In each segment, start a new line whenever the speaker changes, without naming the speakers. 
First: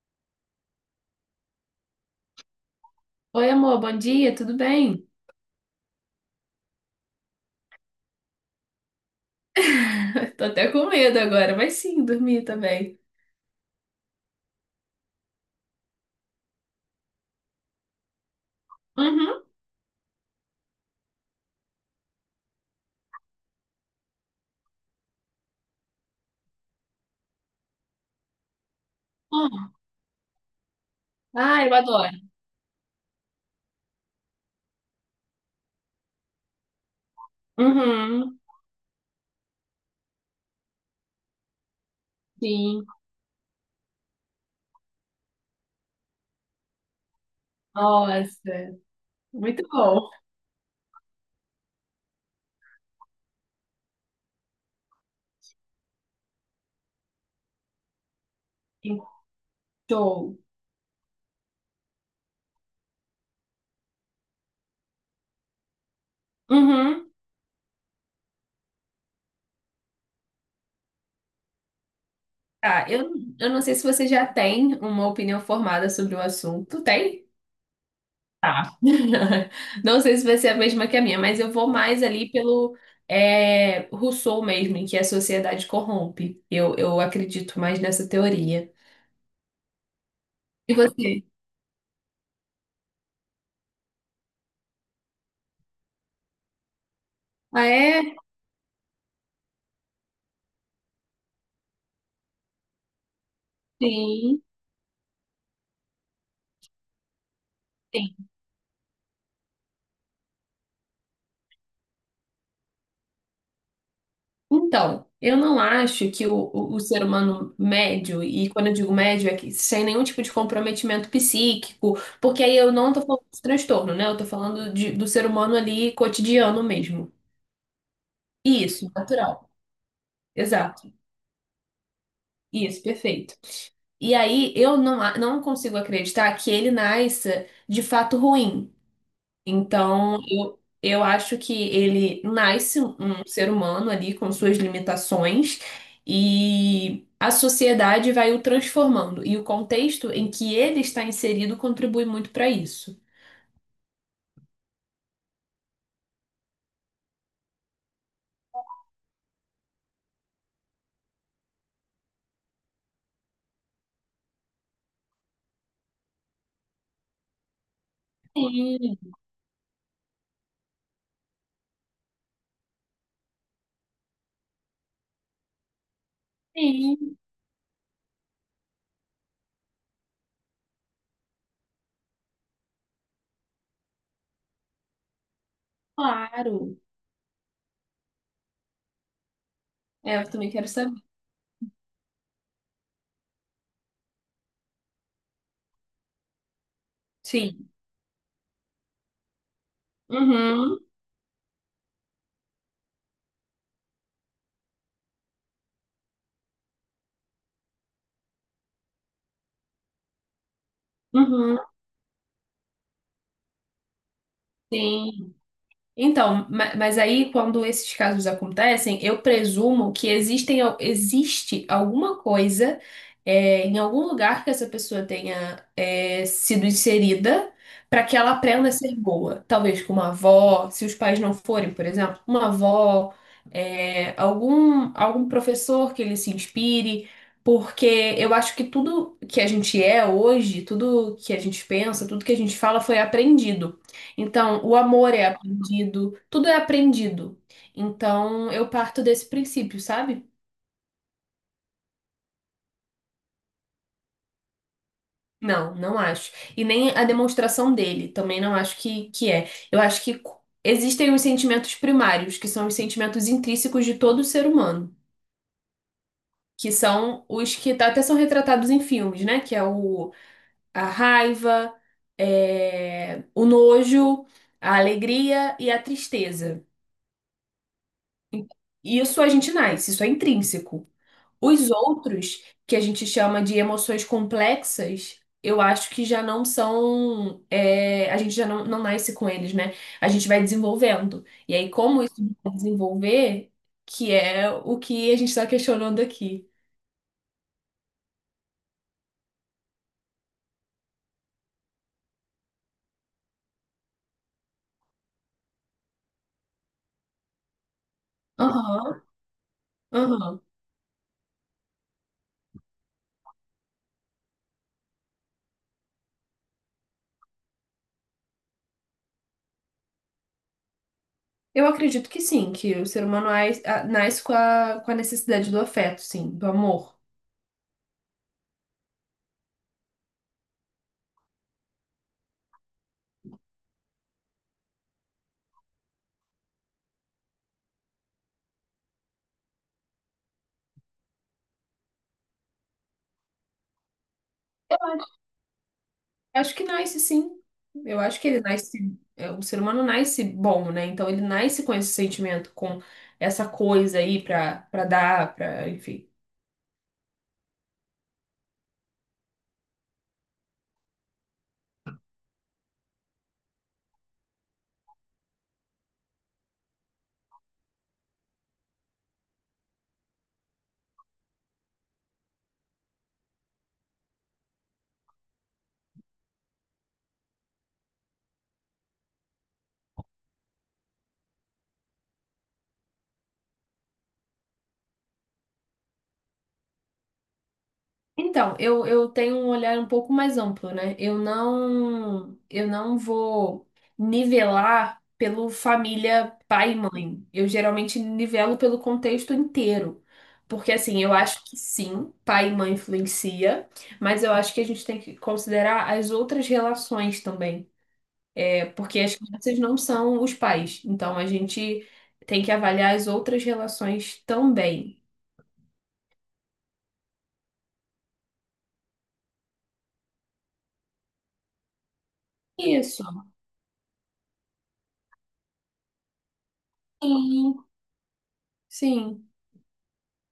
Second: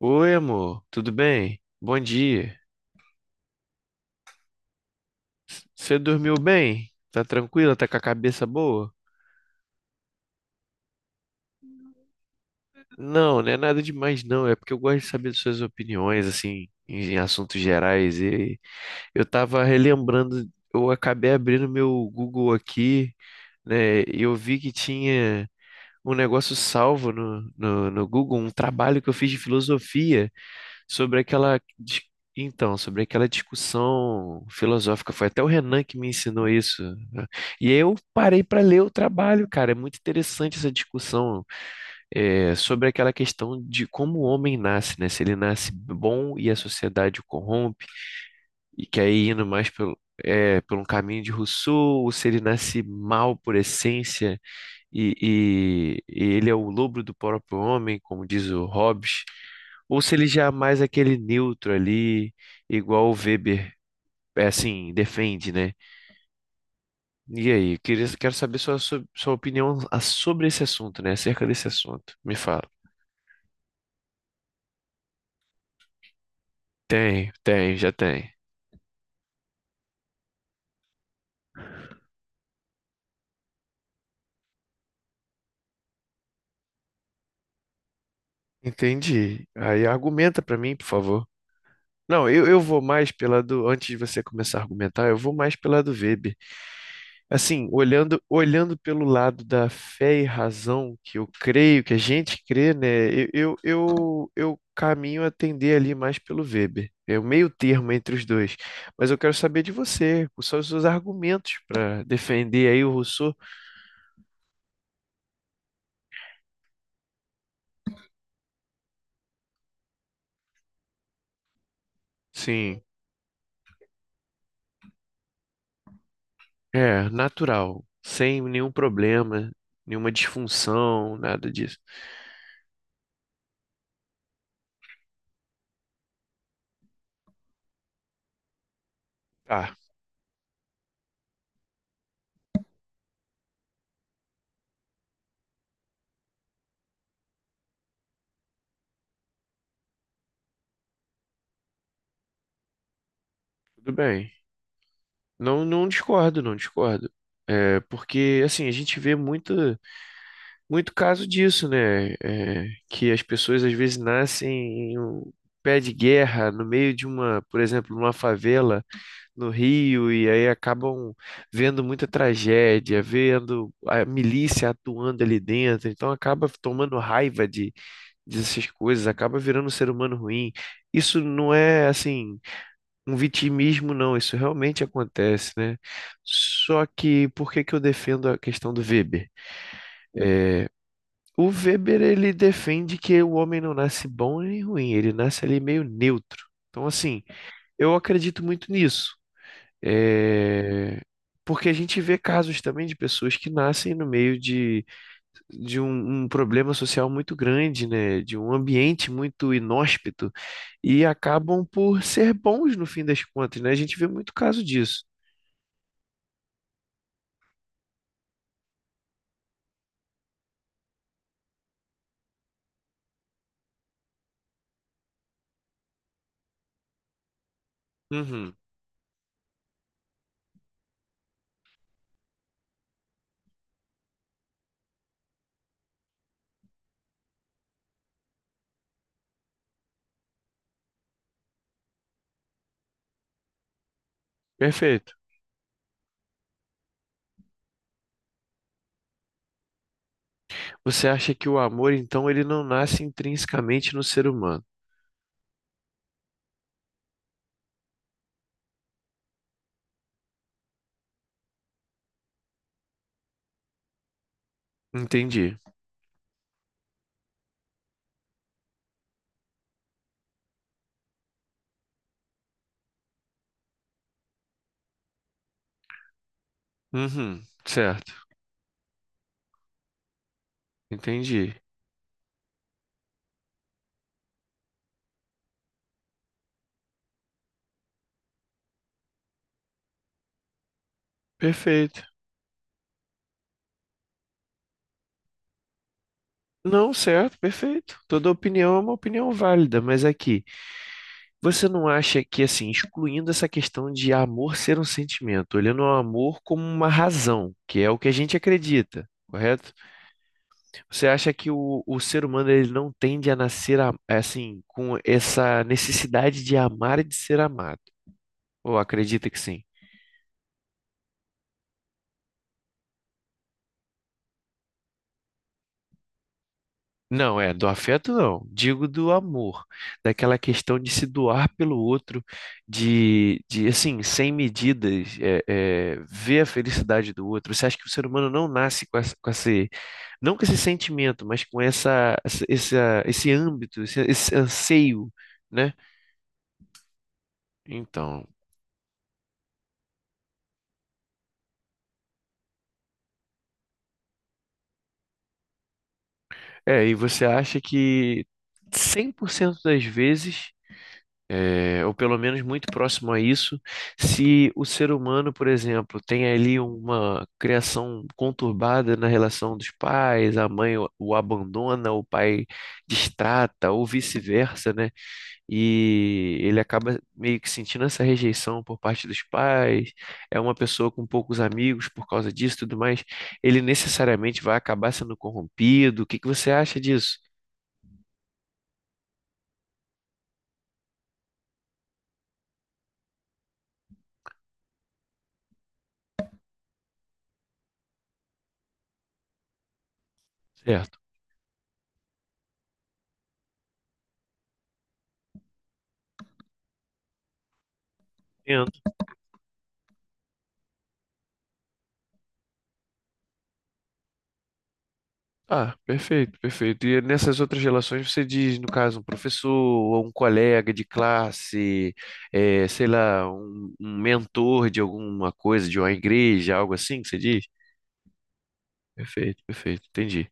Oi, amor, tudo bem? Bom dia.
Oi, amor, bom dia, tudo bem?
Você dormiu bem? Tá tranquila? Tá com a cabeça boa?
Tô até com medo agora, mas sim, dormi também.
Não, não é nada demais, não. É porque eu gosto de saber de suas opiniões, assim, em assuntos gerais. E eu
Uhum.
tava relembrando, eu acabei abrindo meu Google aqui, né? E eu vi que tinha um negócio salvo no Google, um trabalho que eu fiz de
Ah,
filosofia. sobre aquela
ah, eu
dis-
adoro.
então, sobre aquela discussão filosófica, foi até o Renan que me ensinou isso, né? E eu
Uhum,
parei para ler o trabalho, cara. É muito interessante essa discussão, é,
sim.
sobre aquela questão de como o homem nasce, né? Se ele nasce bom e a sociedade o corrompe,
Nossa,
e que aí indo
muito
mais pelo,
bom.
é, por um caminho de Rousseau, ou se ele nasce mal por essência e, e ele é o lobo do próprio homem, como diz o Hobbes, ou se ele
Show.
já é mais aquele neutro ali, igual o Weber, é, assim, defende, né?
Uhum.
E aí, eu queria, quero saber sua opinião a- sobre esse assunto, né? Acerca desse assunto. Me fala.
Tá, eu não sei se você já tem uma opinião formada sobre o assunto. Tem?
Tem, tem, já tem.
Tá. Não sei se vai ser a mesma que a minha, mas eu vou mais ali pelo Rousseau mesmo, em que a sociedade corrompe. Eu acredito mais nessa teoria.
Entendi. Aí argumenta pra
E
mim, por
você?
favor. Não, eu vou mais pela do. Antes de você começar a argumentar, eu vou mais pela do Weber.
Ah,
Assim,
é?
olhando pelo lado da fé e razão, que eu creio, que a gente crê, né? Eu, eu, eu,
Sim,
eu caminho a tender ali mais pelo Weber. É o meio termo
sim.
entre os dois. Mas eu quero saber de você, quais são os seus argumentos para defender aí o Rousseau.
Então, eu não acho que o ser humano médio, e quando eu digo médio é que sem nenhum tipo de comprometimento psíquico, porque aí eu
Sim,
não tô falando de transtorno, né? Eu tô falando do ser humano ali cotidiano
é
mesmo.
natural, sem nenhum
Isso,
problema,
natural.
nenhuma
Exato.
disfunção, nada disso.
Isso, perfeito. E aí eu não, a- não consigo acreditar que ele nasça de fato ruim.
Tá,
Então, eu acho que ele nasce um um ser humano ali com suas limitações e a sociedade vai o transformando. E o contexto em que ele está inserido contribui muito para isso.
tudo bem. Não, não discordo, não discordo. É, porque, assim, a gente vê muito, muito caso disso, né? É, que as pessoas às vezes nascem em um pé de guerra, no meio de uma, por exemplo, numa favela
Sim,
no Rio, e aí acabam vendo muita tragédia, vendo a milícia atuando ali dentro, então acaba tomando
sim,
raiva dessas coisas, acaba virando um ser humano ruim. Isso não é assim um vitimismo, não, isso realmente acontece, né?
claro.
Só que por que que eu defendo a questão do Weber?
É, eu também quero saber.
O Weber ele defende que o homem não nasce bom nem ruim, ele nasce ali meio neutro. Então, assim,
Sim.
eu acredito muito nisso.
Uhum,
É, porque a gente vê casos também de pessoas que nascem no meio de, de um problema social muito grande, né? De um ambiente muito inóspito e
uhum,
acabam por ser bons no fim das contas, né? A gente vê muito caso disso.
sim. Então, mas aí quando esses casos acontecem, eu presumo que existem, existe alguma coisa em algum lugar que essa pessoa tenha sido inserida para que ela
Uhum,
aprenda a ser boa. Talvez com uma avó, se os pais não forem, por exemplo, uma avó, algum professor que ele se inspire, porque eu acho que tudo que a gente é hoje, tudo que a gente pensa, tudo que a gente fala foi aprendido. Então, o amor
perfeito.
é aprendido, tudo é aprendido. Então, eu parto desse princípio, sabe?
Você acha que o amor, então, ele não nasce intrinsecamente no ser humano?
Não, não acho. E nem a demonstração dele, também não acho que é. Eu acho que existem os sentimentos primários, que são os sentimentos intrínsecos de todo ser humano,
Entendi.
que são os que até são retratados em filmes, né? Que é o, a raiva, o nojo, a alegria e a tristeza.
Uhum, certo,
E isso a gente nasce, isso é intrínseco.
entendi.
Os outros, que a gente chama de emoções complexas, eu acho que já não são. A gente já não, não nasce com eles, né? A gente vai desenvolvendo. E aí, como
Perfeito.
isso vai desenvolver, que é o que a gente está questionando aqui.
Não, certo, perfeito. Toda opinião é uma opinião válida, mas aqui, você não acha que, assim, excluindo essa questão de amor ser um sentimento, olhando o amor como uma razão, que é o que a gente
Aham,
acredita, correto?
aham.
Você acha que o ser humano ele não tende a nascer, a- assim, com essa necessidade de amar e de ser amado? Ou acredita que sim?
Eu acredito que sim, que o ser humano nasce com a necessidade do afeto, sim, do amor.
Não, é, do afeto não, digo do amor, daquela questão de se doar pelo outro, de assim, sem medidas, é, é, ver a felicidade do outro. Você acha que o ser humano não nasce com esse, não com esse sentimento, mas com esse âmbito, esse anseio, né?
Acho que nasce sim. Eu acho
Então,
que ele nasce. O ser humano nasce bom, né? Então ele nasce com esse sentimento, com essa coisa aí pra, pra dar, pra, enfim.
é, e você acha que 100% das vezes é, ou pelo menos muito próximo a isso, se o ser humano, por exemplo, tem ali uma criação conturbada na relação dos pais, a mãe o abandona, o pai destrata, ou vice-versa, né? E ele acaba meio que sentindo essa rejeição por parte dos pais, é uma pessoa com poucos amigos por causa disso e tudo mais, ele necessariamente vai acabar sendo corrompido. O que que você acha disso?
Então, eu tenho um olhar um pouco mais amplo, né? Eu não vou nivelar pelo família pai e mãe. Eu geralmente nivelo pelo contexto inteiro. Porque
Certo.
assim, eu acho que sim, pai e mãe influencia, mas eu acho que a gente tem que considerar as outras relações também. Porque as crianças não são os pais, então a gente tem que avaliar as outras relações também.
Ah, perfeito, perfeito. E nessas outras relações você diz, no caso, um professor ou um colega de classe, eh, sei
Isso.
lá, um mentor de alguma coisa, de uma igreja, algo assim que você diz?
Sim, sim.
Perfeito, perfeito, entendi.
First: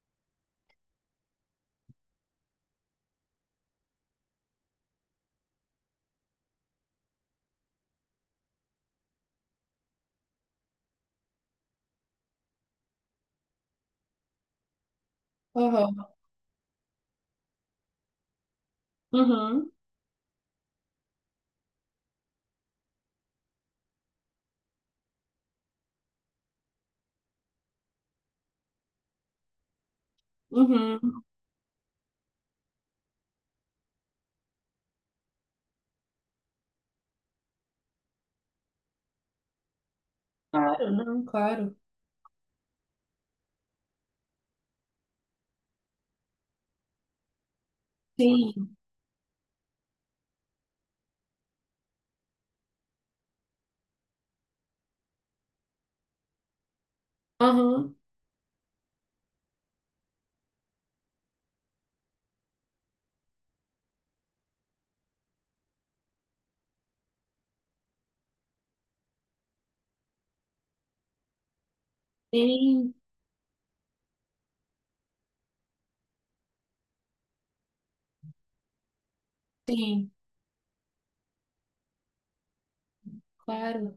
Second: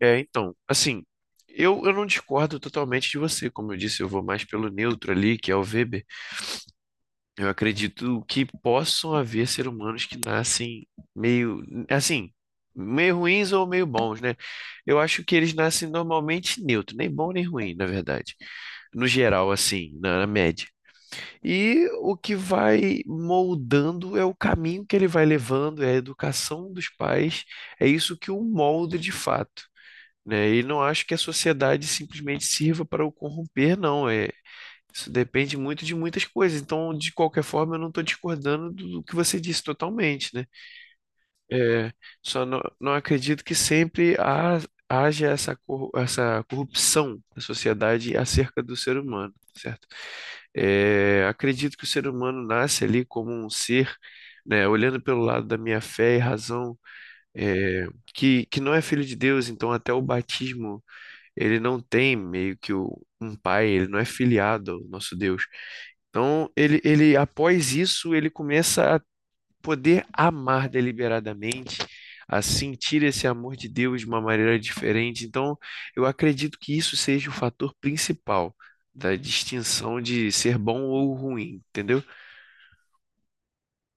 É, então, assim, eu não discordo totalmente de você. Como eu disse, eu vou mais pelo neutro ali, que é o Weber. Eu acredito que possam haver seres humanos que nascem meio, assim, meio ruins ou meio bons, né? Eu acho que eles nascem
Aham.
normalmente neutro, nem bom nem ruim, na verdade. No geral,
Uhum.
assim, na média. E o que vai moldando é o caminho que ele vai levando, é a educação dos pais, é isso que o molda de fato. Né? E não acho que a
Uhum.
sociedade simplesmente sirva para o corromper, não. É, isso depende muito de muitas coisas. Então, de qualquer forma, eu não estou discordando do que você disse totalmente, né?
Claro, não, claro.
É, só não, não acredito que sempre haja essa, essa corrupção na sociedade acerca
Sim.
do ser humano, certo? É, acredito que o ser humano nasce ali como um ser, né? Olhando pelo lado da minha fé e razão, é,
Aham.
que não é filho de Deus, então até o batismo ele não tem meio que o- um pai, ele não é filiado ao nosso Deus. Então, ele, após isso, ele começa a poder amar deliberadamente, a
Sim,
sentir esse amor de Deus de uma maneira diferente. Então, eu acredito que isso seja o fator principal da distinção
sim,
de ser bom ou ruim, entendeu?
claro.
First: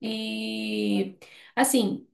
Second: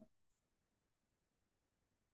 E assim.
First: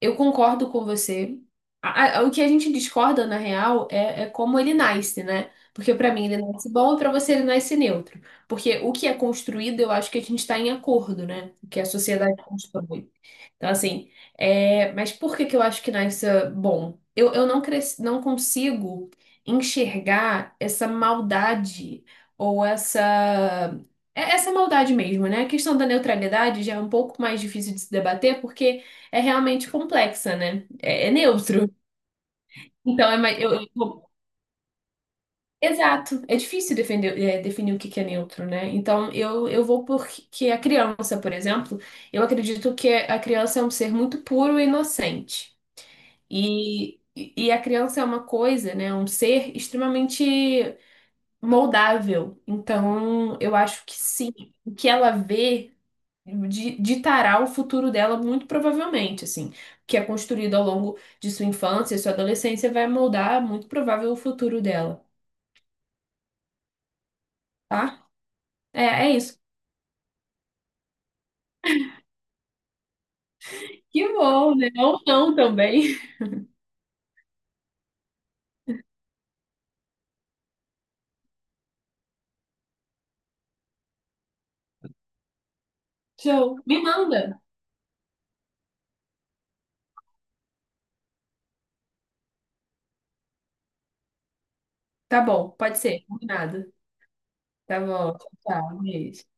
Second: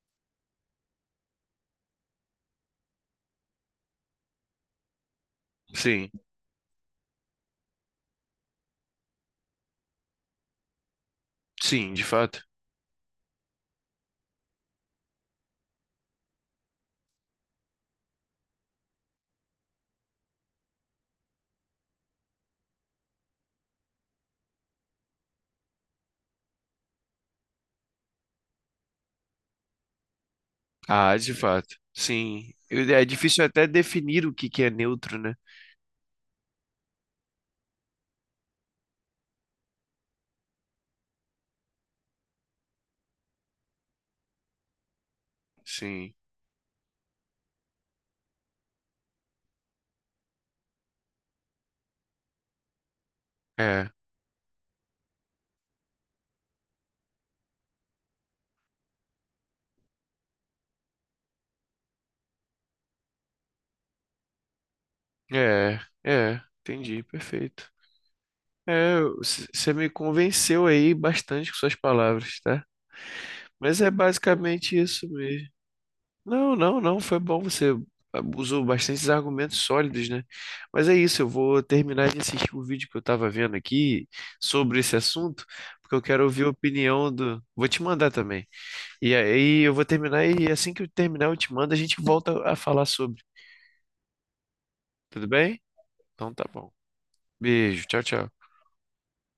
Eu concordo com você. O que a gente discorda, na real, é como ele nasce, né? Porque
Sim,
pra mim ele nasce bom e pra você ele nasce neutro. Porque o que é construído, eu acho que a gente tá em acordo, né? O que a
sim, de
sociedade
fato.
constrói. Então, assim, é... mas por que que eu acho que Knives é bom? Eu não, cres... não consigo enxergar essa maldade ou essa. Essa maldade mesmo, né? A questão da neutralidade já é um pouco mais difícil de se debater porque é realmente complexa, né? É, é
Ah, de
neutro.
fato. Sim. Eu- É
Então, é mais...
difícil até definir o que que é neutro, né?
Exato. É difícil defender, definir o que que é neutro, né? Então, eu vou porque a criança, por exemplo, eu acredito que a criança é um ser muito puro e inocente.
Sim.
E a criança é uma coisa, né? Um ser extremamente moldável. Então, eu acho
É,
que sim, o que ela vê ditará o futuro dela muito provavelmente, assim. O que é construído ao longo de sua infância e sua adolescência vai moldar muito provável o futuro dela,
é, é. Entendi, perfeito.
tá? É,
É,
é isso.
você me convenceu aí bastante com suas palavras, tá? Mas é
Que bom, né?
basicamente
Ou
isso
não
mesmo.
também.
Não, não, não, foi bom, você usou bastantes argumentos sólidos, né? Mas é isso, eu vou terminar de assistir o vídeo que eu tava vendo aqui sobre esse assunto, porque eu quero ouvir a
Show. Me
opinião
manda.
do. Vou te mandar também. E aí eu vou terminar e assim que eu terminar, eu te mando, a gente volta a falar sobre.
Tá
Tudo
bom,
bem?
pode ser.
Então tá bom.
Combinado. Tá
Beijo, tchau,
bom. Tchau,
tchau.
tchau. Beijo.